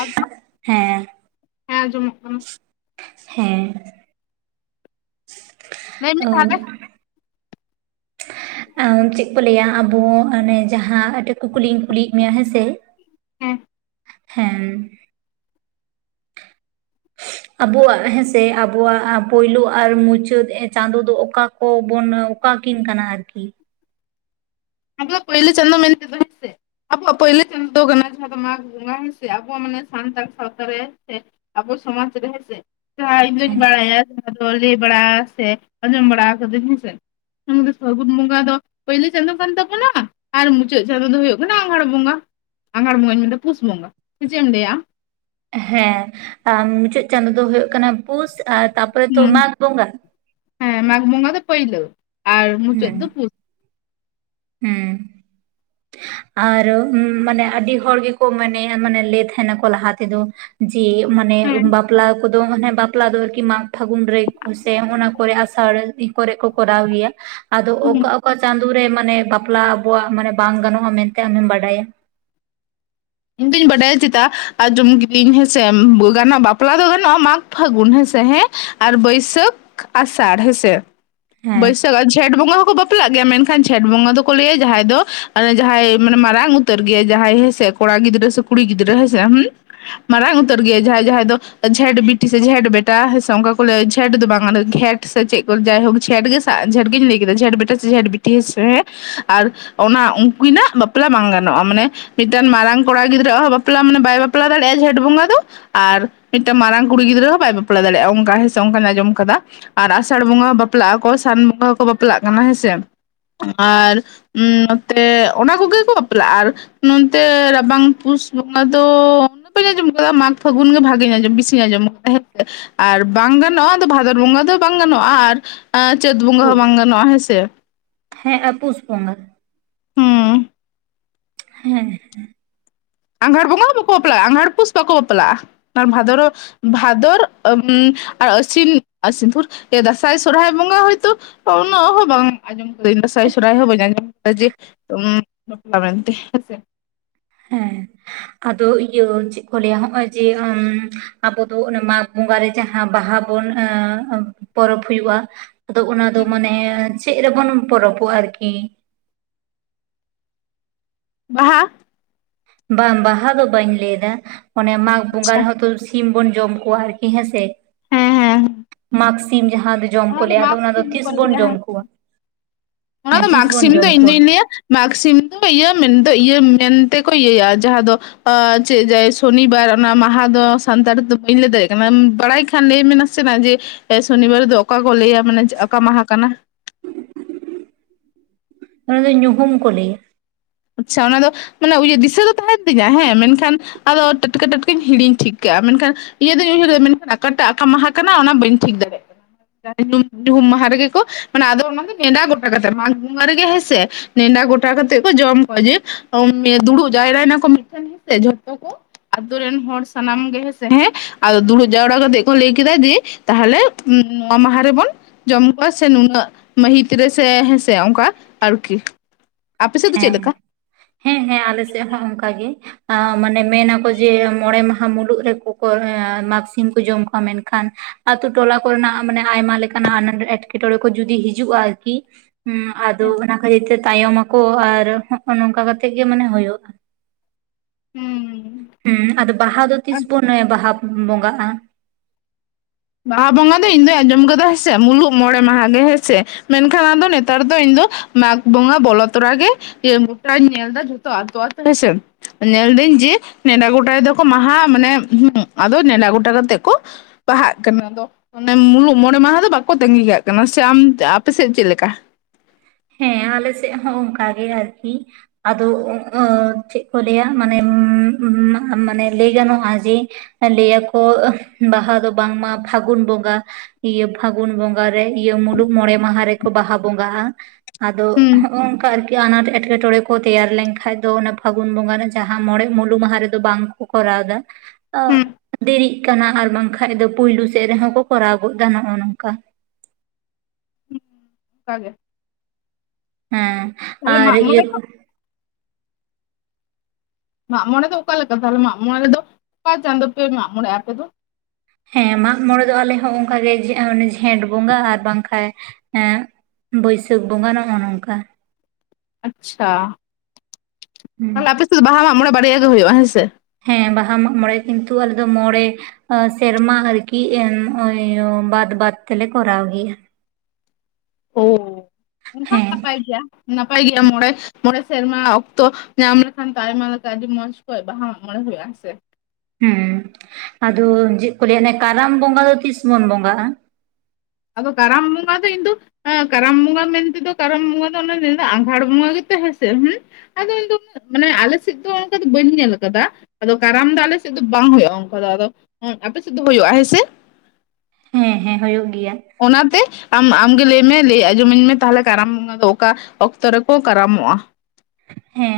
ᱟᱫᱚ ᱦᱮᱸ ᱦᱮᱸ ᱟᱸᱡᱚᱢᱚᱜ ᱠᱟᱱᱟ᱾ ᱦᱮᱸ ᱞᱟᱹᱭ ᱢᱮ ᱛᱟᱦᱚᱞᱮ ᱚ ᱪᱮᱫ ᱠᱚ ᱞᱟᱹᱭᱟ ᱟᱵᱚ ᱟᱱᱮ ᱡᱟᱦᱟᱸ ᱟᱴᱟᱜ ᱠᱩᱠᱞᱤᱧ ᱠᱩᱞᱤᱭᱮᱫ ᱢᱮᱭᱟ ᱦᱮᱸᱥᱮ ᱦᱮᱸ ᱦᱮᱸ ᱟᱵᱚᱣᱟᱜ ᱦᱮᱸᱥᱮ ᱟᱵᱚᱣᱟᱜ ᱯᱩᱭᱞᱩ ᱟᱨ ᱢᱩᱪᱟᱹᱫ ᱪᱟᱸᱫᱳ ᱫᱚ ᱚᱠᱟ ᱠᱚ ᱵᱚᱱ ᱚᱠᱟᱠᱤᱱ ᱠᱟᱱᱟ ᱟᱨᱠᱤ ᱟᱵᱚᱣᱟᱜ ᱯᱳᱭᱞᱳ ᱪᱟᱸᱫᱳ ᱢᱮᱱ ᱛᱮ ᱦᱮᱸ ᱥᱮ ᱟᱵᱚᱣᱟᱜ ᱯᱩᱭᱞᱩ ᱪᱟᱸᱫᱚ ᱠᱟᱱᱟ ᱡᱟᱦᱟᱸ ᱫᱚ ᱢᱟᱜᱽ ᱵᱚᱸᱜᱟ ᱦᱮᱸ ᱥᱮ ᱟᱵᱚᱣᱟᱜ ᱢᱟᱱᱮ ᱥᱟᱱᱛᱟᱲ ᱥᱟᱶᱛᱟ ᱨᱮ ᱮ ᱟᱵᱚ ᱥᱟᱢᱟᱡᱽ ᱨᱮ ᱦᱮᱸ ᱥᱮ ᱡᱟᱦᱟᱸ ᱤᱧ ᱫᱩᱧ ᱵᱟᱲᱟᱭᱟ ᱡᱟᱦᱟᱸ ᱫᱚ ᱞᱟᱹᱭ ᱵᱟᱲᱟ ᱥᱮ ᱟᱸᱡᱚᱢ ᱵᱟᱲᱟ ᱠᱟᱹᱫᱟᱹᱧ ᱦᱮᱸᱥᱮ ᱩᱱ ᱫᱚ ᱯᱷᱟᱹᱜᱩᱱ ᱵᱚᱸᱜᱟ ᱫᱚ ᱯᱩᱭᱞᱩ ᱪᱟᱸᱫᱚ ᱠᱷᱚᱱ ᱫᱚ ᱚᱱᱟ ᱟᱨ ᱢᱩᱪᱟᱹᱫ ᱪᱟᱸᱫᱚ ᱫᱚ ᱦᱩᱭᱩᱜ ᱠᱟᱱᱟ ᱟᱸᱜᱷᱟᱬ ᱵᱚᱸᱜᱟ ᱟᱜᱷᱟᱲ ᱵᱚᱸᱜᱟᱧ ᱢᱮᱱᱫᱟ ᱯᱩᱥ ᱵᱚᱸᱜᱟ ᱥᱮ ᱪᱮᱫ ᱮᱢ ᱞᱟᱹᱭᱟ ᱟᱢ ᱦᱮᱸ ᱟᱨ ᱢᱩᱪᱟᱹᱫ ᱪᱟᱸᱫᱚ ᱫᱚ ᱦᱩᱭᱩᱜ ᱠᱟᱱᱟ ᱯᱩᱥ ᱟᱨ ᱛᱟᱯᱚᱨᱮ ᱟᱢ ᱛᱚ ᱦᱮᱸ ᱢᱟᱜᱽ ᱵᱚᱸᱜᱟ ᱦᱮᱸ ᱢᱟᱜᱽ ᱵᱚᱸᱜᱟ ᱫᱚ ᱯᱟᱹᱭᱞᱩ ᱟᱨ ᱢᱩᱪᱟᱹᱫ ᱦᱮᱸ ᱫᱚ ᱯᱩᱥ ᱦᱮᱸ ᱟᱨ ᱢᱟᱱᱮ ᱟᱹᱰᱤ ᱦᱚᱲ ᱜᱮᱠᱚ ᱢᱟᱱᱮᱭᱟ ᱢᱟᱱᱮ ᱞᱮᱭ ᱛᱟᱦᱮᱱᱟᱠᱚ ᱞᱟᱦᱟ ᱛᱮᱫᱚ ᱡᱮ ᱢᱟᱱᱮ ᱦᱮᱸ ᱵᱟᱯᱞᱟ ᱠᱚᱫᱚ ᱟᱱᱮ ᱵᱟᱯᱞᱟ ᱫᱚ ᱟᱨᱠᱤ ᱢᱟᱜᱽ ᱯᱷᱟᱹᱜᱩᱱ ᱨᱮ ᱥᱮ ᱚᱱᱟ ᱠᱚᱨᱮ ᱟᱥᱟᱲ ᱛᱤᱱ ᱠᱚᱨᱮ ᱠᱚ ᱠᱚᱨᱟᱣ ᱜᱮᱭᱟ ᱟᱫᱚ ᱦᱮᱸ ᱚᱠᱟ ᱚᱠᱟ ᱪᱟᱸᱫᱚ ᱨᱮ ᱢᱟᱱᱮ ᱵᱟᱯᱞᱟ ᱟᱵᱚᱣᱟᱜ ᱢᱟᱱᱮ ᱵᱟᱝ ᱜᱟᱱᱚᱜᱼᱟ ᱢᱮᱱᱛᱮ ᱟᱢᱮᱢ ᱵᱟᱰᱟᱭᱟ ᱤᱧ ᱫᱩᱧ ᱵᱟᱰᱟᱭ ᱪᱮᱫᱟ ᱟᱸᱡᱚᱢ ᱠᱤᱫᱟᱹᱧ ᱦᱮᱸᱥᱮ ᱜᱟᱱᱚᱜᱼᱟ ᱵᱟᱯᱞᱟ ᱫᱚ ᱜᱟᱱᱚᱜᱼᱟ ᱢᱟᱟᱜ ᱯᱷᱟᱹᱜᱩᱱ ᱦᱮᱸᱥᱮ ᱦᱮᱸ ᱟᱨ ᱵᱟᱹᱭᱥᱟᱹᱠᱷ ᱟᱥᱟᱲ ᱦᱮᱸᱥᱮ ᱦᱮᱸ ᱵᱟᱹᱭᱥᱟᱹ ᱡᱷᱮᱴ ᱵᱚᱸᱜᱟ ᱦᱚᱸᱠᱚ ᱵᱟᱯᱞᱟᱜ ᱜᱮᱭᱟ ᱢᱮᱱᱠᱷᱟᱱ ᱡᱷᱮᱴ ᱵᱚᱸᱜᱟ ᱫᱚᱠᱚ ᱞᱟᱹᱭᱟ ᱡᱟᱦᱟᱸᱭ ᱫᱚ ᱡᱟᱦᱟᱸᱭ ᱢᱟᱱᱮ ᱢᱟᱨᱟᱝ ᱩᱛᱟᱹᱨ ᱩᱛᱟᱹᱨ ᱜᱮᱭᱟ ᱡᱟᱦᱟᱸᱭ ᱦᱮᱸᱥᱮ ᱠᱚᱲᱟ ᱜᱤᱫᱽᱨᱟᱹ ᱥᱮ ᱠᱩᱲᱤ ᱜᱤᱫᱽᱨᱟᱹ ᱦᱮᱸᱥᱮ ᱦᱮᱸ ᱢᱟᱨᱟᱝ ᱩᱛᱟᱹᱨ ᱜᱮ ᱡᱟᱦᱟᱸᱭ ᱡᱟᱦᱟᱸᱭ ᱫᱚ ᱡᱷᱮᱸᱴ ᱵᱤᱴᱤ ᱥᱮ ᱡᱷᱮᱸᱴ ᱵᱮᱴᱟ ᱥᱮ ᱚᱱᱠᱟ ᱠᱚ ᱞᱟᱹᱭᱟ ᱡᱷᱮᱸᱴ ᱫᱚ ᱵᱟᱝ ᱠᱟᱱᱟ ᱡᱷᱮᱸᱴ ᱥᱮ ᱪᱮᱫ ᱠᱚ ᱡᱟᱭᱦᱳᱠ ᱡᱷᱮᱴ ᱜᱮᱥ ᱡᱷᱮᱴᱜᱮᱧ ᱞᱟᱹᱭ ᱠᱮᱫᱟ ᱡᱷᱮᱴ ᱵᱤᱴᱴᱤ ᱥᱮ ᱡᱷᱮᱴ ᱵᱤᱴᱤ ᱦᱮᱥᱮ ᱦᱮᱸ ᱟᱨ ᱚᱱᱟ ᱩᱱᱠᱤᱱᱟᱜ ᱵᱟᱯᱞᱟ ᱵᱟᱝ ᱜᱟᱱᱚᱜᱼᱟ ᱢᱟᱱᱮ ᱢᱤᱫᱴᱟᱝ ᱢᱟᱨᱟᱝ ᱠᱚᱲᱟ ᱜᱤᱫᱽᱨᱟᱹᱣᱟᱜ ᱦᱚᱸ ᱵᱟᱯᱞᱟ ᱢᱟᱱᱮ ᱵᱟᱭ ᱵᱟᱯᱞᱟ ᱫᱟᱲᱮᱭᱟᱜᱼᱟ ᱡᱷᱮᱴ ᱵᱚᱸᱜᱟ ᱫᱚ ᱟᱨ ᱢᱤᱫᱴᱟᱝ ᱢᱟᱨᱟᱝ ᱠᱩᱲᱤ ᱜᱤᱫᱽᱨᱟᱹ ᱦᱚᱸ ᱵᱟᱭ ᱵᱟᱯᱞᱟ ᱫᱟᱲᱮᱭᱟᱜᱼᱟ ᱚᱱᱠᱟ ᱦᱮᱸ ᱥᱮ ᱚᱱᱠᱟᱧ ᱟᱸᱡᱚᱢ ᱠᱟᱫᱟ ᱟᱨ ᱟᱥᱟᱲ ᱵᱚᱸᱜᱟ ᱦᱚᱸ ᱵᱟᱯᱞᱟᱜ ᱟᱠᱚ ᱥᱟᱱ ᱵᱚᱸᱜᱟ ᱦᱚᱸᱠᱚ ᱵᱟᱯᱞᱟᱜ ᱠᱟᱱᱟ ᱦᱮᱸᱥᱮ ᱟᱨ ᱱᱚᱛᱮ ᱚᱱᱟ ᱠᱚᱜᱮ ᱠᱚ ᱵᱟᱯᱞᱟᱜᱼᱟ ᱟᱨ ᱛᱮ ᱨᱟᱵᱟᱝ ᱯᱩᱥ ᱵᱚᱸᱜᱟ ᱫᱚ ᱵᱟᱹᱧ ᱟᱸᱚᱢ ᱠᱟᱫᱟ ᱢᱟᱜᱽ ᱯᱷᱟᱹᱜᱩᱱ ᱜᱮ ᱵᱷᱟᱜᱤᱧ ᱟᱸᱡᱚᱢ ᱵᱤᱥᱤᱧ ᱟᱸᱚᱢᱫᱟᱸ ᱟᱨ ᱵᱟᱝ ᱜᱟᱱᱚᱜᱼᱟ ᱟᱫᱚ ᱵᱷᱟᱫᱚᱨ ᱵᱚᱸᱜᱟ ᱫᱚ ᱵᱟᱝ ᱜᱟᱱᱚᱜᱼᱟ ᱟᱨ ᱪᱟᱹᱛ ᱵᱚᱸᱜᱟ ᱦᱚᱸ ᱯᱩᱥ ᱵᱟᱝ ᱜᱟᱱᱚᱜᱼᱟ ᱦᱮᱸᱥᱮ? ᱦᱮᱸ ᱟᱯᱩᱥ ᱵᱚᱸᱜᱟ ᱦᱮᱸ ᱦᱮᱸᱸ ᱟᱸᱝᱷᱟᱲ ᱵᱚᱸᱜᱟ ᱦᱚᱸ ᱵᱟᱠᱚ ᱵᱟᱯᱞᱟᱜᱼᱟ ᱟᱸᱜᱷᱟᱲ ᱯᱩᱥ ᱵᱟᱠᱚ ᱵᱟᱯᱞᱟᱜᱼᱟ ᱟᱨ ᱵᱷᱟᱫᱚᱨ ᱵᱷᱟᱫᱚᱨ ᱟᱨ ᱟᱹᱥᱤᱱᱥᱤᱱ ᱫᱟᱸᱥᱟᱭ ᱥᱚᱨᱦᱟᱭ ᱵᱚᱸᱜᱟ ᱦᱚᱭᱛᱳ ᱚ ᱩᱱᱟᱜ ᱦᱚ ᱵᱟᱝᱚᱢ ᱟ ᱤᱧ ᱫᱟᱸᱥᱟᱭ ᱥᱚᱨᱦᱟᱭ ᱦᱚᱸ ᱵᱟᱹᱧ ᱟᱸᱡᱚᱢ ᱠᱮᱫᱫᱟ ᱡᱮ ᱵᱟᱯᱞᱟ ᱢᱮᱱᱛᱮ ᱦᱮᱸᱥᱮ ᱦᱮᱸ ᱟᱫᱚ ᱤᱭᱟᱹ ᱪᱮᱫ ᱠᱚ ᱞᱟᱹᱭᱟ ᱦᱚᱜᱼᱚᱭ ᱡᱮ ᱟᱵᱚ ᱫᱚ ᱢᱟᱜᱽ ᱵᱚᱸᱜᱟ ᱨᱮ ᱡᱟᱦᱟ ᱵᱟᱦᱟ ᱵᱚᱱ ᱯᱚᱨᱚᱵᱽ ᱦᱩᱭᱩᱜᱼᱟ᱾ ᱟᱫᱚ ᱚᱱᱟ ᱫᱚ ᱢᱟᱱᱮ ᱪᱮᱫ ᱨᱮᱵᱚᱱ ᱯᱚᱨᱚᱵᱚᱜᱼᱟ ᱟᱨᱠᱤ? ᱵᱟᱦᱟ ᱵᱟᱝ ᱵᱟᱦᱟ ᱫᱚ ᱵᱟᱹᱧ ᱞᱟᱹᱭ ᱮᱫᱟ ᱚᱱᱮ ᱢᱟᱜᱽ ᱵᱚᱸᱜᱟ ᱟᱪᱪᱷᱟ ᱨᱮᱦᱚᱸ ᱛᱚ ᱥᱤᱢ ᱵᱚᱱ ᱡᱚᱢ ᱠᱚᱣᱟ ᱟᱨᱠᱤ ᱦᱮᱸ ᱥᱮ ᱦᱮᱸ ᱦᱮᱸ ᱢᱟᱠ ᱥᱤᱢ ᱡᱟᱦᱟᱸ ᱡᱚᱢ ᱚᱱᱟ ᱠᱚ ᱫᱚ ᱞᱟᱹᱭᱟ ᱟᱫᱚ ᱢᱟᱜᱽ ᱥᱤᱢ ᱛᱤᱥ ᱠᱚ ᱵᱚᱱ ᱞᱟᱹᱭᱟ ᱡᱚᱢ ᱦᱮᱸᱥ ᱠᱚᱣᱟ ᱚᱱᱟ ᱦᱮᱸ ᱫᱚ ᱛᱤᱥ ᱢᱟᱜᱽ ᱵᱚᱱ ᱥᱤᱢ ᱫᱚ ᱡᱚᱢ ᱠᱚᱣᱟ ᱤᱧ ᱫᱩᱧ ᱞᱟᱹᱭᱟ ᱢᱟᱜᱽ ᱥᱤᱢ ᱫᱚ ᱤᱭᱟᱹ ᱢᱮᱱ ᱤᱭᱟᱹ ᱢᱮᱱᱛᱮᱠᱚ ᱤᱭᱟᱹᱭᱟ ᱡᱟᱦᱟᱸ ᱫᱚ ᱪᱮᱫ ᱡᱟᱭ ᱥᱚᱱᱤᱵᱟᱨ ᱚᱱᱟ ᱢᱟᱦᱟ ᱫᱚ ᱥᱟᱱᱛᱟᱲ ᱫᱚ ᱵᱟᱹᱧ ᱞᱟᱹᱭ ᱫᱟᱲᱮᱭᱟᱜ ᱠᱟᱱᱟ ᱵᱟᱲᱟᱭ ᱠᱷᱟᱱ ᱞᱟᱹᱭ ᱢᱮ ᱥᱮ ᱡᱮ ᱥᱚᱱᱤᱵᱟᱨ ᱫᱚ ᱚᱠᱟ ᱠᱚ ᱞᱟᱹᱭᱟ ᱢᱟᱱᱮ ᱚᱠᱟ ᱢᱟᱦᱟ ᱠᱟᱱᱟ? ᱚᱱᱟ ᱫᱚ ᱧᱩᱦᱩᱢ ᱠᱚ ᱞᱟᱹᱭᱟ ᱟᱪᱪᱷᱟ ᱚᱱᱟ ᱫᱚ ᱢᱟᱱᱮ ᱫᱤᱥᱟᱹ ᱫᱚ ᱛᱟᱦᱮᱱ ᱛᱤᱧᱟᱹ ᱦᱮᱸ ᱢᱮᱱᱠᱷᱟᱱ ᱟᱫᱚ ᱴᱟᱴᱠᱟ ᱴᱟᱴᱠᱟᱧ ᱦᱤᱲᱤᱧ ᱴᱷᱤᱠ ᱠᱟᱜᱼᱟ ᱢᱮᱱᱠᱷᱟᱱ ᱤᱭᱟᱹ ᱫᱚᱧ ᱩᱭᱦᱟᱹᱨ ᱞᱮᱫᱟᱫᱟ ᱢᱮᱱᱠᱷᱟᱱ ᱚᱠᱟᱴᱟᱜᱠᱟ ᱢᱟᱦᱟ ᱠᱟᱱᱟ ᱚᱱᱟ ᱵᱟᱹᱧ ᱴᱷᱤᱠ ᱫᱟᱲᱮᱭᱟᱜ [unintelligible] ᱧᱩᱦᱩᱢ ᱢᱟᱦᱟ ᱨᱮᱜᱮ ᱠᱚ ᱢᱟᱱᱮ ᱟᱫᱚ ᱚᱱᱟ ᱫᱚ ᱱᱮᱰᱟ ᱜᱚᱴᱟ ᱠᱟᱛᱮ ᱢᱟᱜᱽ ᱨᱮᱜᱮ ᱦᱮᱸᱥᱮ ᱱᱮᱰᱟ ᱜᱚᱴᱟ ᱠᱟᱛᱮᱜ ᱠᱚ ᱡᱚᱢ ᱠᱚᱣᱟ ᱡᱮ ᱫᱩᱲᱩᱵ ᱡᱟᱭᱨᱟᱭᱮᱱᱟ ᱠᱚ ᱢᱤᱫ ᱴᱮᱱ ᱡᱷᱚᱛᱚ ᱠᱚ ᱟᱛᱩ ᱨᱮᱱ ᱦᱚᱲ ᱥᱟᱱᱟᱢ ᱜᱮ ᱦᱸᱥᱮ ᱦᱮᱸ ᱟᱫᱚ ᱫᱩᱲᱩᱵ ᱡᱟᱣᱨᱟ ᱠᱟᱛᱮᱜ ᱠᱚ ᱞᱟᱹᱭ ᱠᱮᱫᱟ ᱡᱮ ᱛᱟᱦᱚᱞᱮ ᱱᱚᱶᱟ ᱢᱟᱦᱟ ᱨᱮᱵᱚᱱ ᱡᱚᱢ ᱠᱚᱣᱟ ᱥᱮ ᱱᱩᱱᱟᱹᱜ ᱢᱟᱹᱦᱤᱛ ᱨᱮᱥᱮ ᱦᱮᱸᱥᱮ ᱚᱱᱠᱟ ᱟᱨᱠᱤ ᱟᱯᱮ ᱥᱮᱫ ᱫᱚ ᱪᱮᱫ ᱦᱮᱸ ᱞᱮᱠᱟ? ᱦᱮᱸ ᱦᱮᱸ ᱟᱞᱮ ᱥᱮᱫ ᱦᱚᱸ ᱚᱱᱠᱟ ᱜᱮ᱾ ᱢᱟᱱᱮ ᱢᱮᱱᱟᱠᱚ ᱡᱮ ᱢᱚᱬᱮ ᱢᱟᱦᱟ ᱢᱩᱞᱩᱜ ᱨᱮᱠᱚ ᱢᱟᱜᱽᱥᱤᱢ ᱠᱚ ᱡᱚᱢ ᱠᱚᱣᱟ ᱢᱮᱱᱠᱷᱟᱱ ᱟᱹᱛᱩ ᱴᱚᱞᱟ ᱠᱚᱨᱮᱱᱟᱜ ᱢᱟᱱᱮ ᱟᱭᱢᱟ ᱞᱮᱠᱟᱱᱟᱜ ᱟᱱᱟ ᱮᱸᱴᱠᱮᱴᱚᱬᱮ ᱠᱚ ᱡᱚᱫᱤ ᱦᱤᱡᱩᱜᱼᱟ ᱟᱨᱠᱤ ᱦ ᱟᱫᱚ ᱚᱱᱟ ᱠᱷᱟᱹᱛᱤᱨ ᱛᱮ ᱛᱟᱭᱚᱢ ᱟᱠᱚ ᱟᱨ ᱦᱚᱜ ᱚ ᱱᱚᱝᱠᱟ ᱠᱟᱛᱮᱜ ᱜᱮ ᱢᱟᱱᱮ ᱦᱩᱭᱩᱜᱼᱟ ᱦᱩᱸ ᱦᱮᱸ ᱟᱫᱚ ᱵᱟᱦᱟ ᱫᱚ ᱛᱤᱥ ᱵᱩᱱ ᱵᱟᱦᱟ ᱵᱚᱸᱜᱟᱜᱼᱟ? ᱵᱟᱦᱟ ᱵᱚᱸᱜᱟ ᱫᱚ ᱤᱧ ᱫᱚᱩᱧ ᱟᱸᱡᱚᱢ ᱠᱟᱫᱟ ᱦᱮᱸᱥᱮ ᱢᱩᱞᱩᱜ ᱢᱚᱬᱮ ᱢᱟᱦᱟ ᱜᱮ ᱦᱮᱸᱥᱮ ᱢᱮᱱᱠᱷᱟᱱ ᱟᱫᱚ ᱱᱮᱛᱟᱨ ᱫᱚ ᱤᱧ ᱫᱚ ᱢᱟᱜᱽ ᱵᱚᱸᱜᱟ ᱵᱚᱞᱚ ᱛᱚᱨᱟ ᱜᱮ ᱤᱭᱟᱹ ᱢᱚᱴᱟᱧ ᱧᱮᱞ ᱫᱟ ᱡᱷᱚᱛᱚ ᱟᱛᱳ ᱟᱛᱳ ᱦᱤᱥᱟ. ᱧᱮᱞᱫᱟᱹᱧ ᱡᱮ ᱱᱮᱰᱟ ᱜᱚᱴᱟᱭ ᱫᱟᱠᱚ ᱢᱟᱦᱟᱼᱟ ᱢᱟᱱᱮ ᱟᱫᱚ ᱱᱮᱰᱟ ᱜᱚᱴᱟ ᱠᱟᱛᱮᱜ ᱠᱚ ᱵᱟᱦᱟᱜ ᱟᱫᱚ ᱚᱱᱮ ᱢᱩᱞᱩᱜ ᱢᱚᱬᱮ ᱢᱟᱦᱟ ᱫᱚ ᱵᱟᱠᱚ ᱛᱟᱸᱜᱤ ᱠᱟᱜ ᱠᱟᱱᱟ ᱥᱮ ᱟᱢ ᱟᱯᱮᱥᱮᱫ ᱪᱮᱫ ᱞᱮᱠᱟ? ᱦᱮᱸ ᱟᱞᱮ ᱥᱮᱫ ᱦᱚᱸ ᱚᱱᱠᱟ ᱜᱮ ᱟᱨᱠᱤ ᱟᱫᱚ ᱪᱮᱫ ᱠᱚ ᱞᱟᱹᱭᱟ ᱢᱟᱱᱮ ᱢᱟᱱᱮ ᱞᱟᱹᱭ ᱜᱟᱱᱚᱜᱼᱟ ᱡᱮ ᱞᱟᱹᱭᱟᱠᱚ ᱵᱟᱦᱟ ᱫᱚ ᱵᱟᱝᱢᱟ ᱯᱷᱟᱹᱜᱩᱱ ᱵᱚᱸᱜᱟ ᱤᱭᱟᱹ ᱯᱷᱟᱹᱜᱩᱱ ᱵᱚᱸᱜᱟ ᱨᱮ ᱤᱭᱟᱹ ᱢᱩᱞᱩᱜ ᱢᱚᱬᱮ ᱢᱟᱦᱟ ᱨᱮᱠᱚ ᱵᱟᱦᱟ ᱵᱚᱸᱜᱟᱜᱼᱟ ᱟᱫᱚ ᱦᱩᱸ ᱦᱚᱠᱚᱝ ᱠᱟ ᱟᱨᱠᱤ ᱟᱱᱟᱴ ᱮᱴᱠᱮᱴᱚᱬᱮ ᱠᱚ ᱠᱚ ᱛᱮᱭᱟᱨ ᱞᱮᱱᱠᱷᱟᱡ ᱫᱚ ᱛᱮᱭᱟᱨ ᱞᱮᱝᱠᱷᱟᱡ ᱫᱚ ᱚᱱᱟ ᱯᱷᱟᱹᱜᱩᱱ ᱵᱚᱸᱜᱟ ᱨᱮ ᱡᱟᱦᱟᱸ ᱢᱚᱬᱮ ᱢᱩᱞᱩ ᱢᱟᱦᱟ ᱨᱮᱫᱚ ᱵᱟᱝ ᱠᱚ ᱠᱚᱨᱟᱣ ᱫᱟ ᱦᱩᱸ ᱫᱤᱨᱤᱜ ᱠᱟᱱᱟ ᱟᱨ ᱵᱟᱝᱠᱷᱟᱱᱡ ᱫᱚ ᱯᱩᱭᱞᱩ ᱥᱮᱫ ᱨᱮᱦᱚᱸ ᱠᱚ ᱠᱚᱨᱟᱣ ᱜᱚᱫ ᱫᱟ ᱱᱚᱜᱼᱚ ᱱᱚᱝᱠᱟ ᱠᱟ ᱜᱮ ᱦᱮᱸ ᱛᱟᱦᱞᱮ ᱟᱨ ᱢᱟᱜ ᱤᱭᱟᱹ ᱢᱚᱬᱮ ᱫᱚ ᱢᱟᱜ ᱢᱚᱬᱮ ᱫᱚ ᱚᱠᱟ ᱞᱮᱠᱟ ᱛᱟᱦᱚᱞᱮ ᱢᱟᱜ ᱢᱚᱬᱮ ᱫᱚ ᱚᱠᱟ ᱪᱟᱸᱫᱳ ᱯᱮ ᱢᱟᱜ ᱢᱚᱬᱮᱭᱟ ᱟᱯᱮ ᱫᱚ ᱦᱮᱸ ᱢᱟᱜ ᱢᱚᱲᱮ ᱫᱚ ᱟᱞᱮ ᱦᱚᱸ ᱚᱱᱠᱟᱜ ᱡᱷᱮᱸᱴ ᱵᱚᱸᱜᱟ ᱟᱨ ᱵᱟᱝᱠᱷᱟᱡ ᱵᱟᱹᱭᱥᱟᱹᱠᱷ ᱵᱚᱸᱜᱟ ᱱᱚᱜᱼᱚ ᱱᱚᱝᱠᱟ ᱟᱪᱪᱷᱟ ᱦᱩᱸ ᱛᱟᱦᱚᱞᱮ ᱟᱯᱮ ᱥᱮᱫ ᱫᱚ ᱵᱟᱦᱟ ᱢᱟ ᱢᱚᱬᱮ ᱵᱟᱨᱭᱟ ᱜᱮ ᱦᱩᱭᱩᱜᱼᱟ ᱦᱮᱸ ᱥᱮ ᱦᱮᱸ ᱵᱟᱦᱟ ᱢᱟᱜ ᱢᱬᱮ ᱠᱤᱱᱛᱩ ᱟᱞᱮ ᱫᱚ ᱢᱚᱬᱮ ᱥᱮᱨᱢᱟ ᱟᱨᱠᱤ ᱵᱟᱫ ᱵᱟᱫ ᱛᱮᱞᱮ ᱠᱚᱨᱟᱣ ᱜᱮᱭᱟ ᱳ ᱚᱱᱠᱟ ᱦᱮᱸ ᱱᱟᱯᱟᱭ ᱜᱮᱭᱟ ᱱᱟᱯᱟᱭ ᱜᱮᱭᱟ ᱢᱚᱬᱮ ᱢᱚᱬᱮ ᱥᱮᱨᱢᱟ ᱚᱠᱛᱚ ᱧᱟᱢ ᱞᱮᱠᱷᱟᱱ ᱟᱭᱢᱟ ᱞᱮᱠᱟ ᱟᱹᱰᱤ ᱢᱚᱸᱡᱽ ᱠᱚᱡ ᱵᱟᱦᱟ ᱢᱚᱬᱮ ᱦᱩᱭᱩᱜᱼᱟ ᱥᱮ ᱦᱮᱸ ᱟᱫᱚ ᱪᱮᱫ ᱠᱚ ᱞᱟᱹᱭᱟ ᱚᱱᱮ ᱠᱟᱨᱟᱢ ᱵᱚᱸᱜᱟ ᱫᱚ ᱛᱤᱥ ᱵᱚᱱ ᱵᱚᱸᱜᱟᱼᱟ᱾ ᱟᱫᱚ ᱠᱟᱨᱟᱢ ᱵᱚᱸᱜᱟ ᱫᱚ ᱤᱧ ᱫᱚ ᱠᱟᱨᱟᱢ ᱵᱚᱸᱜᱟ ᱢᱮᱱᱛᱮᱫᱚ ᱠᱟᱨᱟᱢ ᱵᱚᱸᱜᱟ ᱫᱚ ᱚᱱᱮ ᱟᱸᱜᱷᱟᱲ ᱵᱚᱸᱜᱟ ᱜᱮ ᱛᱚ ᱦᱮᱸᱥᱮ ᱦᱩ ᱟᱫᱚ ᱤᱧ ᱫᱚ ᱩᱱᱟᱹᱜ ᱢᱟᱱᱮ ᱟᱞᱮᱥᱮᱫ ᱫᱚ ᱚᱱᱠᱟ ᱫᱚ ᱵᱟᱹᱧ ᱧᱮᱞ ᱟᱠᱟᱫᱟ ᱟᱫᱚ ᱠᱟᱨᱟᱢ ᱫᱚ ᱟᱞᱮᱥᱮᱫ ᱫᱚ ᱵᱟᱝ ᱦᱩᱭᱩᱜᱼᱟ ᱚᱱᱠᱟ ᱫᱚ ᱟᱫᱚ ᱟᱯᱮ ᱥᱮᱫ ᱫᱚ ᱦᱩᱭᱩᱜᱼᱟ ᱦᱮᱸᱥᱮ ᱦᱮᱸ ᱦᱮᱸ ᱦᱩᱭᱩᱜ ᱜᱮᱭᱟ᱾ ᱚᱱᱟᱛᱮ ᱟᱢ ᱟᱢᱜᱮ ᱞᱟᱹᱭᱢᱮ ᱞᱟᱹᱭ ᱟᱸᱡᱚᱢᱟᱹᱧ ᱢᱮ ᱛᱟᱦᱚᱞᱮ ᱠᱟᱨᱟᱢ ᱵᱚᱸᱜᱟ ᱫᱚ ᱚᱠᱟ ᱚᱠᱛᱚ ᱨᱮᱠᱚ ᱠᱟᱨᱟᱢᱚᱜᱼᱟ᱾ ᱦᱮᱸ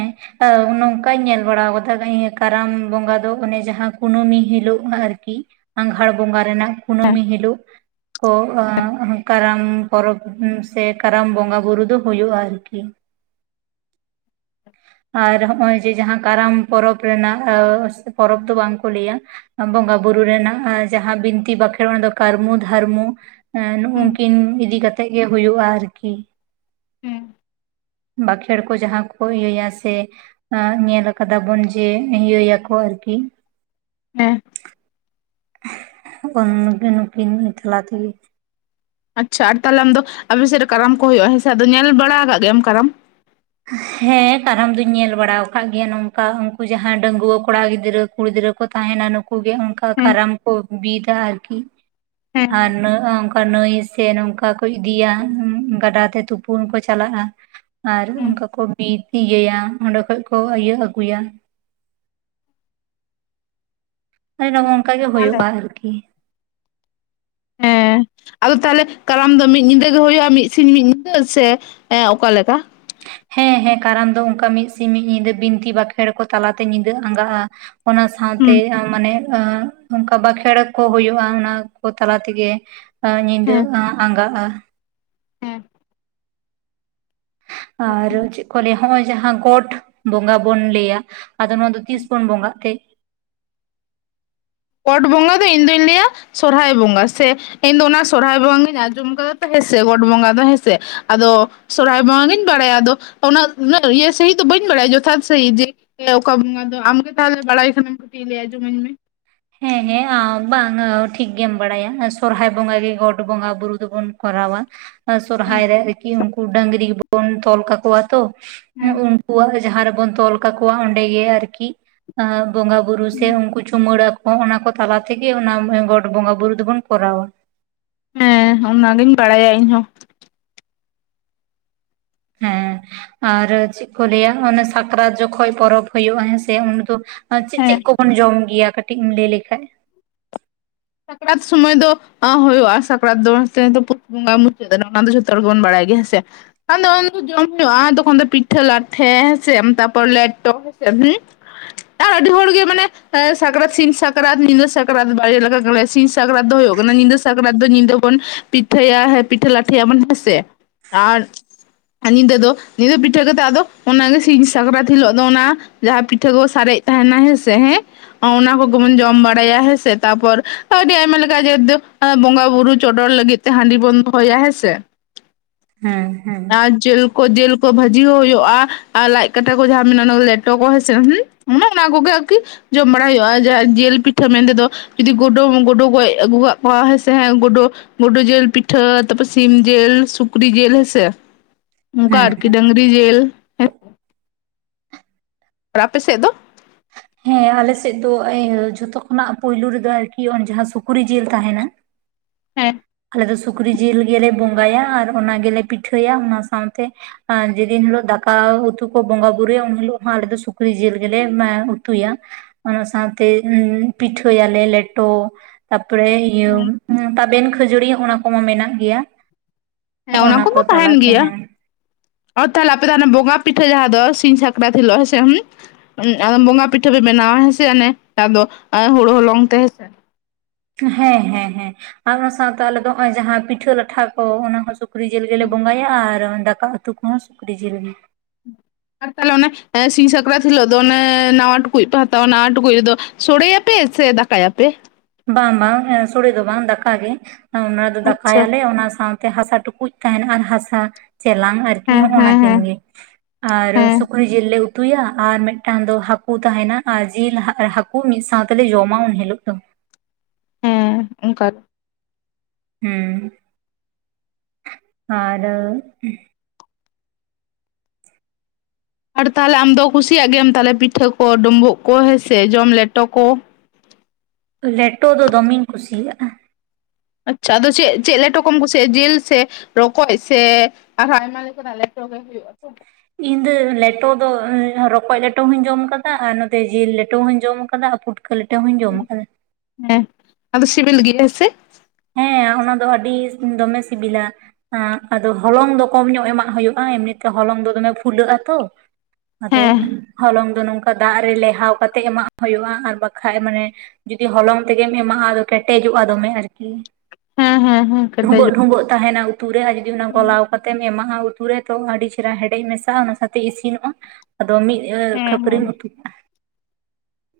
ᱱᱚᱝᱠᱟᱧ ᱧᱮᱞ ᱵᱟᱲᱟᱣ ᱠᱟᱫᱟ ᱠᱟᱨᱟᱢ ᱵᱚᱸᱜᱟ ᱫᱚ ᱚᱱᱮ ᱡᱟᱦᱟᱸ ᱠᱩᱱᱟᱹᱢᱤ ᱦᱤᱞᱳᱜ ᱟᱨᱠᱤ ᱟᱜᱷᱟᱲ ᱵᱚᱸᱜᱟ ᱨᱮᱱᱟᱜ ᱦᱮᱸ ᱠᱩᱱᱟᱹᱢᱤ ᱦᱤᱞᱚᱜ ᱠᱚ ᱠᱟᱨᱟᱢ ᱯᱚᱨᱚᱵ ᱥᱮ ᱠᱟᱨᱟᱢ ᱵᱚᱸᱜᱟ ᱵᱩᱨᱩ ᱫᱚ ᱦᱩᱭᱩᱜᱼᱟ ᱟᱨᱠᱤ ᱟᱨ ᱦᱚᱸᱜᱼᱚᱭ ᱡᱮ ᱡᱟᱦᱟᱸ ᱠᱟᱨᱟᱢ ᱯᱚᱨᱚᱵᱽ ᱨᱮᱱᱟᱜ ᱯᱚᱨᱚᱵᱽ ᱫᱚ ᱵᱟᱝᱠᱚ ᱞᱟᱹᱭᱟ ᱵᱚᱸᱜᱟ ᱵᱩᱨᱩ ᱨᱮᱱᱟᱜ ᱡᱟᱦᱟᱸ ᱵᱤᱱᱛᱤ ᱵᱟᱸᱠᱷᱮᱬ ᱚᱱᱟ ᱫᱚ ᱠᱟᱹᱨᱢᱩ ᱫᱷᱟᱨᱢᱩ ᱦᱮᱸ ᱱᱩᱜᱩᱝᱠᱤᱱ ᱤᱫᱤ ᱠᱟᱛᱮᱜ ᱜᱮ ᱦᱩᱭᱩᱜᱼᱟ ᱟᱨᱠᱤ ᱦᱩᱸ ᱵᱟᱸᱠᱷᱮᱲ ᱠᱚ ᱡᱟᱦᱟᱸ ᱠᱚ ᱤᱭᱟᱹᱭᱟ ᱥᱮ ᱥᱮ ᱧᱮᱞ ᱟᱠᱟᱫᱟᱵᱚᱱ ᱡᱮ ᱤᱭᱟᱹᱭᱟᱠᱚ ᱟᱨᱠᱤ ᱦᱮᱸ ᱱᱩᱠᱤᱱ ᱮᱠᱞᱟ ᱛᱮ ᱜᱮ ᱟᱪᱪᱷᱟ ᱟᱨ ᱛᱟᱦᱚᱞᱮ ᱟᱢ ᱫᱚ ᱟᱯᱮ ᱥᱮᱫ ᱨᱮ ᱠᱟᱨᱟᱢ ᱠᱚ ᱦᱩᱭᱩᱜᱼᱟ ᱦᱮᱸ ᱥᱮ ᱟᱫᱚ ᱧᱮᱞ ᱵᱟᱲᱟ ᱟᱠᱟᱫ ᱜᱮᱭᱟᱢ ᱠᱟᱨᱟᱢ᱾ ᱦᱮᱸ ᱠᱟᱨᱟᱢ ᱫᱩᱧ ᱧᱮᱞ ᱵᱟᱲᱟᱣ ᱟᱠᱟᱫ ᱜᱮᱭᱟ ᱱᱚᱝᱠᱟ ᱩᱱᱠᱩ ᱡᱟᱦᱟᱸᱭ ᱰᱟᱸᱜᱩᱣᱟᱹ ᱠᱚᱲᱟ ᱜᱤᱫᱽᱨᱟᱹ ᱠᱩᱲᱤ ᱜᱤᱫᱽᱨᱟᱹ ᱠᱚ ᱛᱟᱦᱮᱱᱟ ᱱᱩᱠᱩ ᱜᱮ ᱚᱱᱠᱟ ᱦᱮᱸ ᱠᱟᱨᱟᱢ ᱠᱚ ᱵᱤᱫᱟ ᱟᱨᱠᱤ ᱦᱮᱸ ᱟᱨ ᱱᱟᱹ ᱱᱟᱹᱭ ᱥᱮ ᱱᱚᱝᱠᱟ ᱠᱚ ᱤᱫᱤᱭᱟ ᱜᱟᱰᱟᱛᱮ ᱛᱩᱯᱩᱱ ᱠᱚ ᱪᱟᱞᱟᱜᱼᱟ᱾ ᱟᱨ ᱦᱮᱸ ᱚᱱᱠᱟ ᱠᱚ ᱵᱤᱫ ᱤᱭᱟᱹᱭᱟ ᱚᱸᱰᱮ ᱠᱷᱚᱡ ᱠᱚ ᱤᱭᱟᱹ ᱟᱹᱜᱩᱭᱟ ᱟᱨᱮ ᱱᱚᱜᱼᱚ ᱚᱝᱠᱟ ᱜᱮ ᱛᱟᱦᱚᱞᱮ ᱦᱳᱭᱳᱜᱼᱟ ᱟᱨᱠᱤ ᱦᱮᱸ [inaudible] ᱟᱫᱚ ᱛᱟᱦᱚᱞᱮ ᱠᱟᱨᱟᱢ ᱫᱚ ᱢᱤᱫ ᱧᱤᱫᱟᱹ ᱜᱮ ᱦᱳᱭᱳᱜᱼᱟ ᱢᱤᱫ ᱥᱤᱧ ᱢᱤᱫ ᱧᱤᱫᱟᱹ ᱥᱮ ᱚᱠᱟ ᱞᱮᱠᱟ? ᱦᱮᱸ ᱦᱮᱸ ᱠᱟᱨᱟᱢ ᱫᱚ ᱚᱱᱠᱟ ᱢᱤᱫ ᱥᱤᱧ ᱢᱤᱫ ᱧᱤᱫᱟᱹ ᱵᱤᱱᱛᱤ ᱵᱟᱸᱠᱷᱮᱲ ᱠᱚ ᱛᱟᱞᱟᱛᱮ ᱧᱤᱫᱟᱹ ᱟᱸᱜᱟᱼᱟ᱾ ᱚᱱᱟ ᱥᱟᱶᱛᱮ ᱦᱩᱸ ᱟ ᱢᱟᱱᱮ ᱟᱸᱜ ᱚᱱᱠᱟ ᱵᱟᱸᱠᱷᱮᱬ ᱠᱚ ᱦᱳᱭᱳᱜᱼᱟ ᱚᱱᱟ ᱠᱚ ᱛᱟᱞᱟ ᱛᱮᱜᱮ ᱟᱨ ᱧᱤᱫᱟᱹ ᱦᱮᱸ ᱦᱮᱸ ᱟ ᱟᱸᱜᱟᱼᱟ᱾ ᱦᱮᱸ ᱟᱨ ᱪᱮᱫ ᱠᱚ ᱞᱟᱹᱭᱟ ᱱᱚᱜᱼᱚᱭ ᱡᱟᱦᱟᱸ ᱜᱚᱴ ᱵᱚᱸᱜᱟ ᱵᱚᱱ ᱞᱟᱹᱭᱟ ᱟᱫᱚ ᱱᱚᱣᱟ ᱫᱚ ᱛᱤᱥ ᱵᱩᱱ ᱵᱚᱸᱜᱟ ᱛᱮ ᱯᱚᱴ ᱵᱚᱸᱜᱟ ᱫᱚ ᱤᱧ ᱫᱩᱧ ᱞᱟᱹᱭᱟ ᱥᱚᱨᱚᱦᱟᱭ ᱵᱚᱸᱜᱟ ᱥᱮ ᱤᱧ ᱫᱚ ᱚᱱᱟ ᱥᱚᱨᱦᱟᱭ ᱵᱚᱸᱜᱟ ᱜᱤᱧ ᱟᱸᱡᱚᱢ ᱠᱟᱫᱟ ᱛᱚ ᱦᱮᱸᱥᱮ ᱜᱚᱴ ᱵᱚᱸᱜᱟ ᱫᱚ ᱦᱮᱸᱥᱮ ᱟᱫᱚ ᱥᱚᱨᱦᱟᱭ ᱵᱚᱸᱜᱟ ᱜᱤᱧ ᱵᱟᱲᱟᱭᱟ ᱟᱫᱚ ᱩᱱᱟᱹᱜ ᱤᱭᱟᱹ ᱥᱟᱺᱦᱤᱡᱽ ᱫᱚ ᱵᱟᱹᱧ ᱵᱟᱲᱟᱭᱟ ᱡᱚᱛᱷᱟᱛ ᱥᱟᱺᱦᱤᱡᱽ ᱡᱮ ᱚᱠᱟ ᱵᱚᱸᱜᱟ ᱫᱚ ᱟᱢᱜᱮ ᱛᱟᱦᱚᱞᱮ ᱵᱟᱲᱟᱭ ᱠᱷᱟᱱᱮᱢ ᱠᱟᱹᱴᱤᱡᱽ ᱞᱟᱸᱭ ᱟᱡᱚᱢᱟᱹᱧ ᱢᱮ ᱦᱮᱸ ᱦᱮᱸ ᱟᱢ ᱵᱟᱝ ᱴᱷᱤᱠ ᱜᱮᱢ ᱵᱟᱲᱟᱭᱟ ᱥᱚᱨᱦᱟᱭ ᱵᱚᱸᱜᱟ ᱜᱮ ᱜᱚᱴ ᱵᱚᱸᱜᱟ ᱵᱩᱨᱩ ᱫᱚᱵᱩᱱ ᱠᱚᱨᱟᱣᱟ ᱾ ᱦᱮᱸ ᱥᱚᱨᱦᱟᱭ ᱨᱮ ᱟᱨᱠᱤ ᱩᱱᱠᱩ ᱰᱟᱹᱝᱨᱤ ᱵᱚᱱ ᱛᱚᱞ ᱠᱟᱠᱚᱣᱟ ᱛᱚ ᱦᱮᱸ ᱩᱱ ᱣᱟᱜ ᱡᱟᱦᱟᱸ ᱨᱮᱵᱚᱱ ᱛᱚᱞ ᱠᱟᱠᱚᱣᱟ ᱚᱸᱰᱮ ᱜᱮ ᱟᱨᱠᱤ ᱟᱸ ᱵᱚᱸᱜᱟ ᱵᱩᱨᱩ ᱥᱮ ᱩᱱᱠᱩ ᱪᱩᱢᱟᱹᱲᱟ ᱠᱚ ᱦᱚᱸ ᱚᱱᱟ ᱠᱚ ᱛᱟᱞᱟ ᱛᱮᱜᱮ ᱚᱱᱟ ᱜᱚᱰ ᱵᱚᱸᱜᱟ ᱵᱩᱨᱩ ᱫᱚᱵᱩᱱ ᱠᱚᱨᱟᱣᱟ᱾ ᱦᱮᱸ ᱚᱱᱟᱜᱤᱧ ᱵᱟᱲᱟᱭᱟ ᱤᱧ ᱦᱚᱸ᱾ ᱦᱮᱸ ᱟᱨ ᱪᱮᱫ ᱠᱚ ᱞᱟᱹᱭᱟ ᱚᱱᱮ ᱥᱟᱠᱨᱟᱛ ᱡᱚᱠᱷᱚᱡ ᱯᱚᱨᱚᱵᱽ ᱦᱩᱭᱩᱜᱼᱟ ᱦᱮᱸᱥᱮ ᱩᱱ ᱫᱚ ᱟᱨ ᱪᱮᱫ ᱦᱮᱸ ᱪᱮᱫ ᱠᱚᱵᱚᱱ ᱡᱚᱢ ᱜᱮᱭᱟ ᱠᱟᱹᱴᱤᱡ ᱮᱢ ᱞᱟᱹᱭ ᱞᱮᱠᱷᱟᱡ ᱥᱟᱠᱨᱟᱛ ᱥᱚᱢᱚᱭ ᱫᱚ ᱟᱸ ᱦᱩᱭᱩᱜᱼᱟ ᱥᱟᱠᱨᱟᱛ ᱫᱚ [unintelligible] ᱯᱩᱥ ᱵᱚᱸᱜᱟ ᱢᱩᱪᱟᱹᱫ ᱨᱮ ᱚᱱᱟ ᱫᱚ ᱡᱚᱛᱚ ᱦᱚᱲ ᱜᱮᱵᱚᱱ ᱵᱟᱲᱟᱭ ᱜᱮᱭᱟ ᱦᱮᱸ ᱥᱮ ᱟᱫᱚ [unintelligible] ᱡᱚᱢ ᱦᱩᱭᱩᱜᱼᱟ ᱛᱚᱠᱷᱚᱱ ᱫᱚ ᱯᱤᱴᱷᱟᱹ ᱞᱟᱴᱷᱮ ᱦᱮᱸ ᱥᱮ ᱛᱟᱨᱯᱚᱨ ᱞᱮᱴᱚ ᱦᱮᱸ ᱥᱮ ᱦᱩᱢ ᱟᱨ ᱟᱹᱰᱤ ᱦᱚᱲ ᱜᱮ ᱢᱟᱱᱮ ᱥᱟᱠᱨᱟᱛ ᱥᱤᱧ ᱥᱟᱠᱨᱟᱛ ᱧᱤᱫᱟᱹ ᱥᱟᱠᱨᱟᱛ ᱵᱟᱨᱭᱟ ᱞᱮᱠᱟ ᱥᱤᱧ ᱥᱟᱠᱨᱟᱛ ᱫᱚ ᱦᱳᱭᱳᱜ ᱠᱟᱱᱟ, ᱧᱤᱫᱟᱹ ᱥᱟᱠᱨᱟᱛ ᱫᱚ ᱧᱤᱫᱟᱹ ᱵᱚᱱ ᱯᱤᱴᱷᱟᱹᱭᱟ ᱯᱤᱴᱷᱟᱹ ᱞᱟᱴᱷᱭᱟ ᱵᱚᱱ ᱦᱮᱸ ᱥᱮ, ᱟᱨ ᱟᱨ ᱧᱤᱫᱟᱹ ᱫᱚ ᱧᱤᱫᱟᱹ ᱯᱤᱴᱷᱟᱹ ᱠᱟᱛᱮ ᱟᱫᱚ ᱚᱱᱟᱜᱮ ᱥᱤᱧ ᱥᱟᱠᱨᱟᱛ ᱦᱤᱞᱳᱜ ᱫᱚ ᱚᱱᱟ ᱡᱟᱦᱟᱸ ᱯᱤᱴᱷᱟᱹ ᱠᱚ ᱥᱟᱨᱮᱡ ᱛᱟᱦᱮᱱᱟ ᱦᱮᱸ ᱥᱮ ᱦᱮᱸ ᱚᱱᱟ ᱠᱚᱜᱮᱵᱚᱱ ᱡᱚᱢ ᱵᱟᱲᱟᱭᱟ ᱦᱮᱸ ᱥᱮ ᱛᱟ ᱯᱚᱨ ᱟᱹᱰᱤ ᱟᱭᱢᱟ ᱞᱮᱠᱟ ᱜᱮ ᱡᱮᱛᱩ ᱵᱚᱸᱜᱟ ᱵᱩᱨᱩ ᱪᱚᱰᱚᱨ ᱞᱟᱹᱜᱤᱫ ᱛᱮ ᱦᱟᱺᱰᱤ ᱵᱚᱱ ᱫᱚᱦᱚᱭᱟ ᱦᱮᱸ ᱥᱮ ᱦᱮᱸ ᱦᱮᱸ ᱟᱨ ᱡᱮᱞ [unintelligible] ᱠᱚ ᱡᱮᱞ ᱠᱚ ᱵᱷᱟᱹᱡᱤ ᱦᱚᱸ ᱦᱳᱭᱳᱜᱼᱟ ᱟᱨ ᱞᱟᱡ ᱠᱟᱴᱟ ᱠᱚ ᱡᱟᱦᱟᱸ ᱢᱮᱱᱟᱜᱼᱟ ᱚᱱᱟ ᱞᱮᱴᱚ ᱠᱚ ᱦᱮ ᱥᱮ ᱦᱩᱢ ᱚᱱᱟ ᱚᱱᱟ ᱠᱚᱜᱮ ᱟᱨᱠᱤ ᱡᱚᱢ ᱵᱟᱲᱟᱭ ᱦᱳᱭᱳᱜᱼᱟ ᱡᱟᱦᱟᱸ ᱡᱮᱞ ᱯᱤᱴᱷᱟᱹ ᱢᱮᱱ ᱛᱮᱫᱚ ᱡᱩᱫᱤ ᱜᱩᱰᱩᱢ ᱜᱩᱰᱩ ᱜᱚᱡ ᱟᱹᱜᱩ ᱠᱟᱜ ᱠᱚᱣᱟ ᱦᱮᱸ ᱥᱮ ᱦᱮᱸ ᱜᱩᱰᱳ ᱜᱩᱰᱩ ᱡᱮᱞ ᱯᱤᱴᱷᱟᱹ ᱛᱟ ᱯᱚ ᱥᱤᱢ ᱡᱮᱞ ᱥᱩᱠᱨᱤ ᱡᱮᱞ ᱦᱮᱸ ᱥᱮ ᱱᱚᱝᱠᱟ ᱦᱮᱸ ᱦᱮᱸ ᱟᱨᱠᱤ ᱰᱟᱝᱨᱤ ᱡᱮᱞ ᱟᱨ ᱟᱯᱮ ᱥᱮᱡ ᱫᱚ ᱦᱮᱸ ᱟᱞᱮ ᱥᱮᱡ ᱫᱚ ᱮ ᱡᱷᱚᱛᱚ ᱠᱷᱚᱱᱟᱜ ᱯᱩᱭᱞᱩ ᱨᱮᱫᱚ ᱟᱨᱠᱤ ᱚᱭ ᱡᱟᱦᱟᱸ ᱥᱩᱠᱨᱤ ᱡᱤᱞ ᱛᱟᱦᱮᱱᱟ ᱦᱮᱸ, ᱟᱞᱮ ᱫᱚ ᱥᱩᱠᱨᱤ ᱡᱤᱞ ᱜᱮᱞᱮ ᱵᱚᱸᱜᱟᱭᱟ ᱟᱨ ᱚᱱᱟ ᱜᱮᱞᱮ ᱯᱤᱴᱷᱟᱹᱭᱟ ᱚᱱᱟ ᱥᱟᱶᱛᱮ ᱟᱸ ᱡᱮᱫᱤᱱ ᱦᱤᱞᱳᱜ ᱫᱟᱠᱟ ᱩᱛᱩ ᱠᱚ ᱵᱚᱸᱜᱟ ᱵᱩᱨᱩᱭᱟ ᱩᱱ ᱦᱤᱞᱳᱜ ᱦᱚᱸ ᱟᱞᱮ ᱫᱚ ᱥᱩᱠᱨᱤ ᱡᱤᱞ ᱜᱮᱞᱮ ᱩᱛᱩᱭᱟ ᱚᱱᱟ ᱥᱟᱶᱛᱮ ᱩᱱᱻ ᱯᱤᱴᱷᱟᱹᱭᱟᱞᱮ ᱞᱮᱴᱚ ᱛᱟᱯᱚᱨᱮ ᱤᱭᱟᱹ ᱦᱮᱸ ᱛᱟᱵᱮᱱ ᱠᱷᱟᱹᱡᱟᱹᱲᱤ ᱚᱱᱟ ᱠᱚᱢᱟ ᱢᱮᱱᱟᱜ ᱜᱮᱭᱟ᱾ ᱦᱮᱸ ᱦᱚᱸᱜᱼ ᱚᱱᱟ ᱱᱟ ᱠᱚ ᱠᱚᱢᱟ ᱛᱟᱦᱮᱱ ᱛᱟᱞᱟᱛᱮ ᱜᱮᱭᱟ ᱦᱮᱸ᱾ ᱟᱨ ᱛᱟᱦᱚᱞᱮ ᱟᱯᱮ ᱛᱟᱦᱮ ᱵᱚᱸᱜᱟ ᱯᱤᱴᱟᱹ ᱡᱟᱦᱟᱸ ᱫᱚ ᱥᱤᱧ ᱥᱟᱠᱨᱟᱛ ᱥᱮ ᱦᱮᱸ ᱦᱩᱢ ᱟ ᱵᱚᱸᱜᱟ ᱯᱤᱴᱷᱟᱹ ᱯᱮ ᱵᱮᱱᱟᱣᱟ ᱦᱮᱸ ᱥᱮ ᱚᱱᱮ ᱟᱫᱚ ᱦᱩᱲᱩ ᱦᱚᱞᱚᱝ ᱛᱮ ᱦᱮᱸ ᱥᱮ ᱦᱮᱸ ᱦᱮ ᱦᱮᱸ ᱟᱨ ᱚᱱᱟ ᱥᱟᱶᱛᱮ ᱟᱞᱮ ᱫᱚ ᱱᱚᱜ ᱚᱭ ᱡᱟᱦᱟᱸ ᱯᱤᱴᱷᱟᱹ ᱞᱟᱴᱷᱟ ᱠᱚ ᱚᱱᱟ ᱥᱩᱠᱨᱤ ᱡᱮᱞ ᱜᱮᱞᱮ ᱦᱮᱸ ᱵᱚᱸᱜᱟᱭᱟ ᱟᱨ ᱫᱟᱠᱟ ᱩᱛᱩ ᱠᱚᱦᱚᱸ ᱥᱩᱠᱨᱤ ᱡᱤᱞ ᱜᱮ᱾ ᱟᱨ ᱛᱟᱦᱚᱞᱮ ᱚᱱᱮ ᱥᱤᱧ ᱥᱟᱠᱨᱟᱛ ᱦᱤᱞᱳᱜ ᱫᱚ ᱚᱱᱮ ᱱᱟᱣᱟ ᱴᱩᱠᱩᱡ ᱯᱮ ᱦᱟᱛᱟᱣᱟ ᱱᱟᱣᱟ ᱴᱩᱠᱩᱡ ᱨᱮᱫᱚ ᱥᱚᱲᱮᱭᱟᱯᱮ ᱥᱮ ᱫᱟ- ᱠᱟᱭᱟᱯᱮ [unintelligible] ᱵᱟᱝ ᱵᱟᱝ ᱦᱮᱸ ᱥᱚᱲᱮ ᱫᱚ ᱵᱟᱝ ᱫᱟᱠᱟᱜᱮ ᱚᱱᱟ ᱫᱚ ᱟᱪᱪᱷᱟ ᱫᱟᱠᱟᱭᱟᱞᱮ ᱚᱱᱟ ᱥᱟᱶ ᱛᱮ ᱦᱟᱥᱟ ᱴᱩᱠᱩᱡ ᱛᱟᱦᱮᱱ ᱟᱨ ᱦᱟᱥᱟ ᱪᱮᱞᱟᱝ ᱟᱨᱠᱤ ᱦᱮᱸ ᱦᱚᱸᱜᱼ ᱱᱟ ᱦᱮᱸ ᱠᱤᱱ ᱦᱮᱸ ᱜᱮ ᱟᱨ ᱦᱮᱸ ᱥᱩᱠᱨᱤ ᱡᱤᱞ ᱞᱮ ᱩᱛᱩᱭᱟ ᱟᱨ ᱢᱤᱫᱴᱟᱝ ᱫᱚ ᱦᱟᱹᱠᱩ ᱛᱩ ᱛᱟᱦᱮᱱᱟ ᱟᱨ ᱡᱤᱞ ᱦᱟᱠᱩ [unintelligible] ᱦᱩᱭ ᱢᱤᱫ ᱥᱟᱶ ᱛᱮᱞᱮ ᱡᱚᱢᱟ ᱩᱱ ᱦᱤᱞᱳᱜ ᱫᱚ [unintelligible] ᱦᱮᱸ ᱟᱨ ᱟᱨ ᱛᱟᱦᱚᱞᱮ ᱟᱢ ᱫᱚ ᱠᱩᱥᱤᱭᱟᱜ ᱜᱮᱭᱟᱢ ᱛᱟᱦᱚᱞᱮ ᱯᱤᱴᱷᱟᱹ ᱠᱚ ᱰᱩᱸᱵᱩᱜ ᱠᱚ ᱦᱮᱸᱥᱮ ᱡᱚᱢ ᱞᱮᱴᱚ ᱠᱚ ᱞᱮᱴᱚ ᱫᱚ ᱫᱚᱢᱮᱧ ᱠᱩᱥᱤᱭᱟᱜᱼᱟ ᱟᱪᱷᱟ ᱟᱫᱚ ᱪᱮᱫ ᱪᱮᱫ ᱞᱮᱴᱚ ᱠᱚᱢ ᱠᱩᱥᱤ [unintelligible] ᱪᱮᱫ ᱡᱤᱞ ᱥᱮ ᱨᱚᱠᱚᱡ ᱥᱮ ᱟᱨᱦᱚᱸ ᱟᱭᱢᱟ ᱞᱮᱠᱟᱱᱟᱜ ᱞᱮᱴᱚᱜᱮ ᱦᱩᱭᱩᱜᱼᱟ ᱤᱧ ᱫᱚ ᱞᱮᱴᱚ ᱫᱚ ᱨᱚᱠᱚᱡ ᱞᱮᱴᱚ ᱦᱚᱧ ᱡᱚᱢ ᱟᱠᱟᱫᱟ ᱟᱨ ᱱᱚᱛᱮ ᱡᱤᱞ ᱞᱮᱴᱚ ᱦᱚᱧ ᱡᱚᱢ ᱟᱠᱟᱫᱟ ᱯᱩᱴ ᱠᱟᱹ ᱞᱤᱴᱟᱹ ᱦᱚᱧ ᱡᱚᱢ ᱠᱟᱫᱟ ᱦᱮᱸ ᱟᱫᱚ ᱥᱮᱵᱮᱞ ᱜᱮᱭᱟ ᱦᱮᱸ ᱥᱮ ᱦᱮᱸ ᱚᱱᱟ ᱫᱚ ᱟᱹᱰᱤ ᱫᱚᱢᱮ ᱥᱤᱵᱤᱞᱟ ᱦᱮᱸ ᱟᱫᱚ ᱦᱚᱞᱚᱝ ᱫᱚ ᱠᱚᱢ ᱧᱚᱜ ᱮᱢᱟᱜ ᱦᱩᱭᱩᱜᱼᱟ ᱮᱢᱱᱤᱛᱮ ᱦᱚᱞᱚᱝ ᱫᱚ ᱫᱚᱢᱮ ᱯᱷᱩᱞᱟᱹᱜ ᱟᱛᱚ ᱟᱫᱚ ᱦᱮᱸ ᱦᱚᱞᱚᱝ ᱫᱚ ᱱᱚᱝᱠᱟ ᱫᱟᱜ ᱨᱮ ᱞᱮᱣᱦᱟᱣ ᱠᱟᱛᱮᱜ ᱮᱢᱟᱜ ᱦᱩᱭᱩᱜᱼᱟ ᱟᱨ ᱵᱟᱠᱷᱟᱡ ᱢᱟᱱᱮ ᱡᱩᱫᱤ ᱦᱚᱞᱚᱝ ᱛᱮᱜᱮᱢ ᱮᱢᱟᱜᱼᱟ ᱟᱫᱚ ᱠᱮᱴᱮᱡᱚᱜᱼᱟ ᱫᱚᱢᱮ ᱟᱨᱠᱤ ᱦᱮᱸ ᱦᱮᱸ ᱦᱮᱸ ᱰᱷᱩᱸᱵᱚᱜ ᱠᱮᱴᱮᱡᱚᱜᱼᱟ ᱰᱷᱩᱸᱵᱚᱜ ᱛᱟᱦᱮᱱᱟ ᱩᱛᱩ ᱨᱮ ᱟᱨ ᱡᱩᱫᱤ ᱚᱱᱟ ᱦᱩᱸ ᱜᱚᱞᱟᱣ ᱠᱟᱛᱮᱢ ᱮᱢᱟᱜᱼᱟ ᱩᱛᱩ ᱨᱮ ᱛᱚ ᱟᱹᱰᱤ ᱪᱮᱦᱨᱟ ᱦᱮᱰᱮᱡ ᱢᱮᱥᱟᱜᱼᱟ ᱚᱱᱟᱛᱮ ᱛᱮ ᱤᱥᱤᱱᱚᱜᱼᱟ ᱟᱫᱚ ᱢᱤᱫ ᱦᱮᱸ ᱠᱷᱟᱹᱯᱟᱹᱨᱤᱢ ᱦᱮᱸ ᱩᱛᱩ ᱠᱟᱜᱼᱟ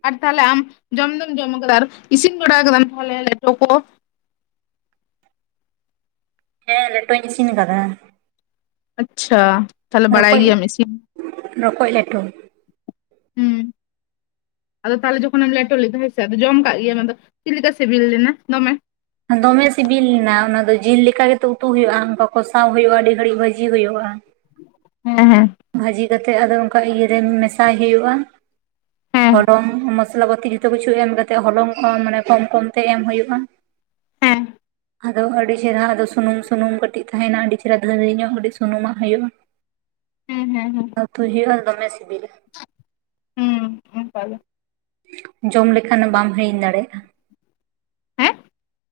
ᱟᱨ ᱛᱟᱦᱚᱞᱮ ᱟᱢ ᱡᱚᱢ ᱫᱚᱢ ᱡᱚᱢ ᱠᱟᱫᱟ ᱟᱨ ᱤᱥᱤᱱ ᱵᱟᱲᱟ ᱠᱟᱫᱟᱢ ᱛᱟᱦᱚᱞᱮ ᱞᱮᱴᱚ ᱠᱚ ᱦᱮᱸ ᱞᱮᱴᱚᱧ ᱤᱥᱤᱱ ᱠᱟᱫᱟ ᱟᱪᱪᱷᱟ ᱛᱟᱦᱚᱞᱮ ᱵᱟᱲᱟᱭ ᱨᱚᱠᱚᱡ ᱜᱮᱭᱟᱢ ᱤᱥᱤᱱ ᱨᱚᱠᱚᱡ ᱞᱮᱴᱚ ᱦᱩᱸ ᱟᱫᱚ ᱛᱟᱦᱚᱞᱮ ᱡᱚᱠᱷᱚᱱᱮᱢ ᱞᱮᱴᱚ ᱞᱮᱫᱟ ᱦᱮᱸᱥᱮ ᱟᱫᱚ ᱡᱚᱢ ᱠᱟᱜ ᱜᱮᱭᱟᱢ ᱟᱫᱚ ᱪᱮᱫ ᱞᱮᱠᱟ ᱥᱮᱵᱮᱞ ᱞᱮᱱᱟ ᱫᱚᱢᱮ ᱫᱚᱢᱮ ᱥᱤᱵᱤᱞ ᱞᱮᱱᱟ ᱚᱱᱟ ᱫᱚ ᱡᱤᱞ ᱞᱮᱠᱟ ᱜᱮᱛᱚ ᱩᱛᱩ ᱦᱩᱭᱩᱜᱼᱟ ᱚᱱᱠᱟ ᱠᱚᱥᱟᱣ ᱦᱩᱭᱩᱜᱼᱟ ᱟᱹᱰᱤ ᱜᱷᱟᱹᱲᱤᱡ ᱵᱷᱟᱹᱡᱤ ᱦᱩᱭᱩᱜᱼᱟ ᱦᱮᱸ ᱵᱷᱟᱹᱡᱤ ᱠᱟᱛᱮᱜ ᱟᱫᱚ ᱚᱱᱠᱟ ᱤᱭᱟᱹ ᱨᱮ ᱢᱮᱥᱟᱭ ᱦᱩᱭᱩᱜᱼᱟ ᱦᱮᱸ ᱦᱚᱞᱚᱝ ᱢᱚᱥᱞᱟ ᱯᱟᱛᱤ ᱡᱷᱚ ᱡᱚᱛᱚ ᱠᱤᱪᱷᱩ ᱮᱢ ᱠᱟᱛᱮᱫ ᱦᱚᱞᱚᱝ ᱢᱟᱱᱮ ᱠᱚᱢ ᱠᱚᱢᱛᱮ ᱮᱢ ᱦᱩᱭᱩᱜᱼᱟ ᱦᱮᱸ ᱟᱫᱚ ᱟᱹᱰᱤ ᱪᱮᱨᱦᱟ ᱟᱫᱚ ᱥᱩᱱᱩᱢ ᱥᱩᱱᱩᱢ ᱠᱟᱹᱴᱤᱡ ᱛᱟᱦᱮᱱᱟ ᱟᱹᱰᱤ ᱪᱮᱦᱨᱟ ᱫᱷᱟᱹᱨ ᱧᱚᱜ ᱟᱹᱰᱤ ᱥᱩᱱᱩᱢᱟᱜ ᱦᱩᱭᱩᱜᱼᱟ ᱦᱮᱸ ᱦᱮᱸ ᱦᱮᱸ ᱚᱛᱩᱭ ᱦᱩᱭᱩᱜᱼᱟ ᱟᱫᱚ ᱫᱚᱢᱮ ᱥᱤᱵᱤᱞᱟ ᱦᱩᱸ ᱚᱝᱠᱟᱜᱮ ᱡᱚᱢ ᱞᱮᱠᱷᱟᱱ ᱵᱟᱢ ᱦᱤᱲᱤᱧ ᱫᱟᱲᱮᱭᱟᱜᱼᱟ ᱦᱮᱸ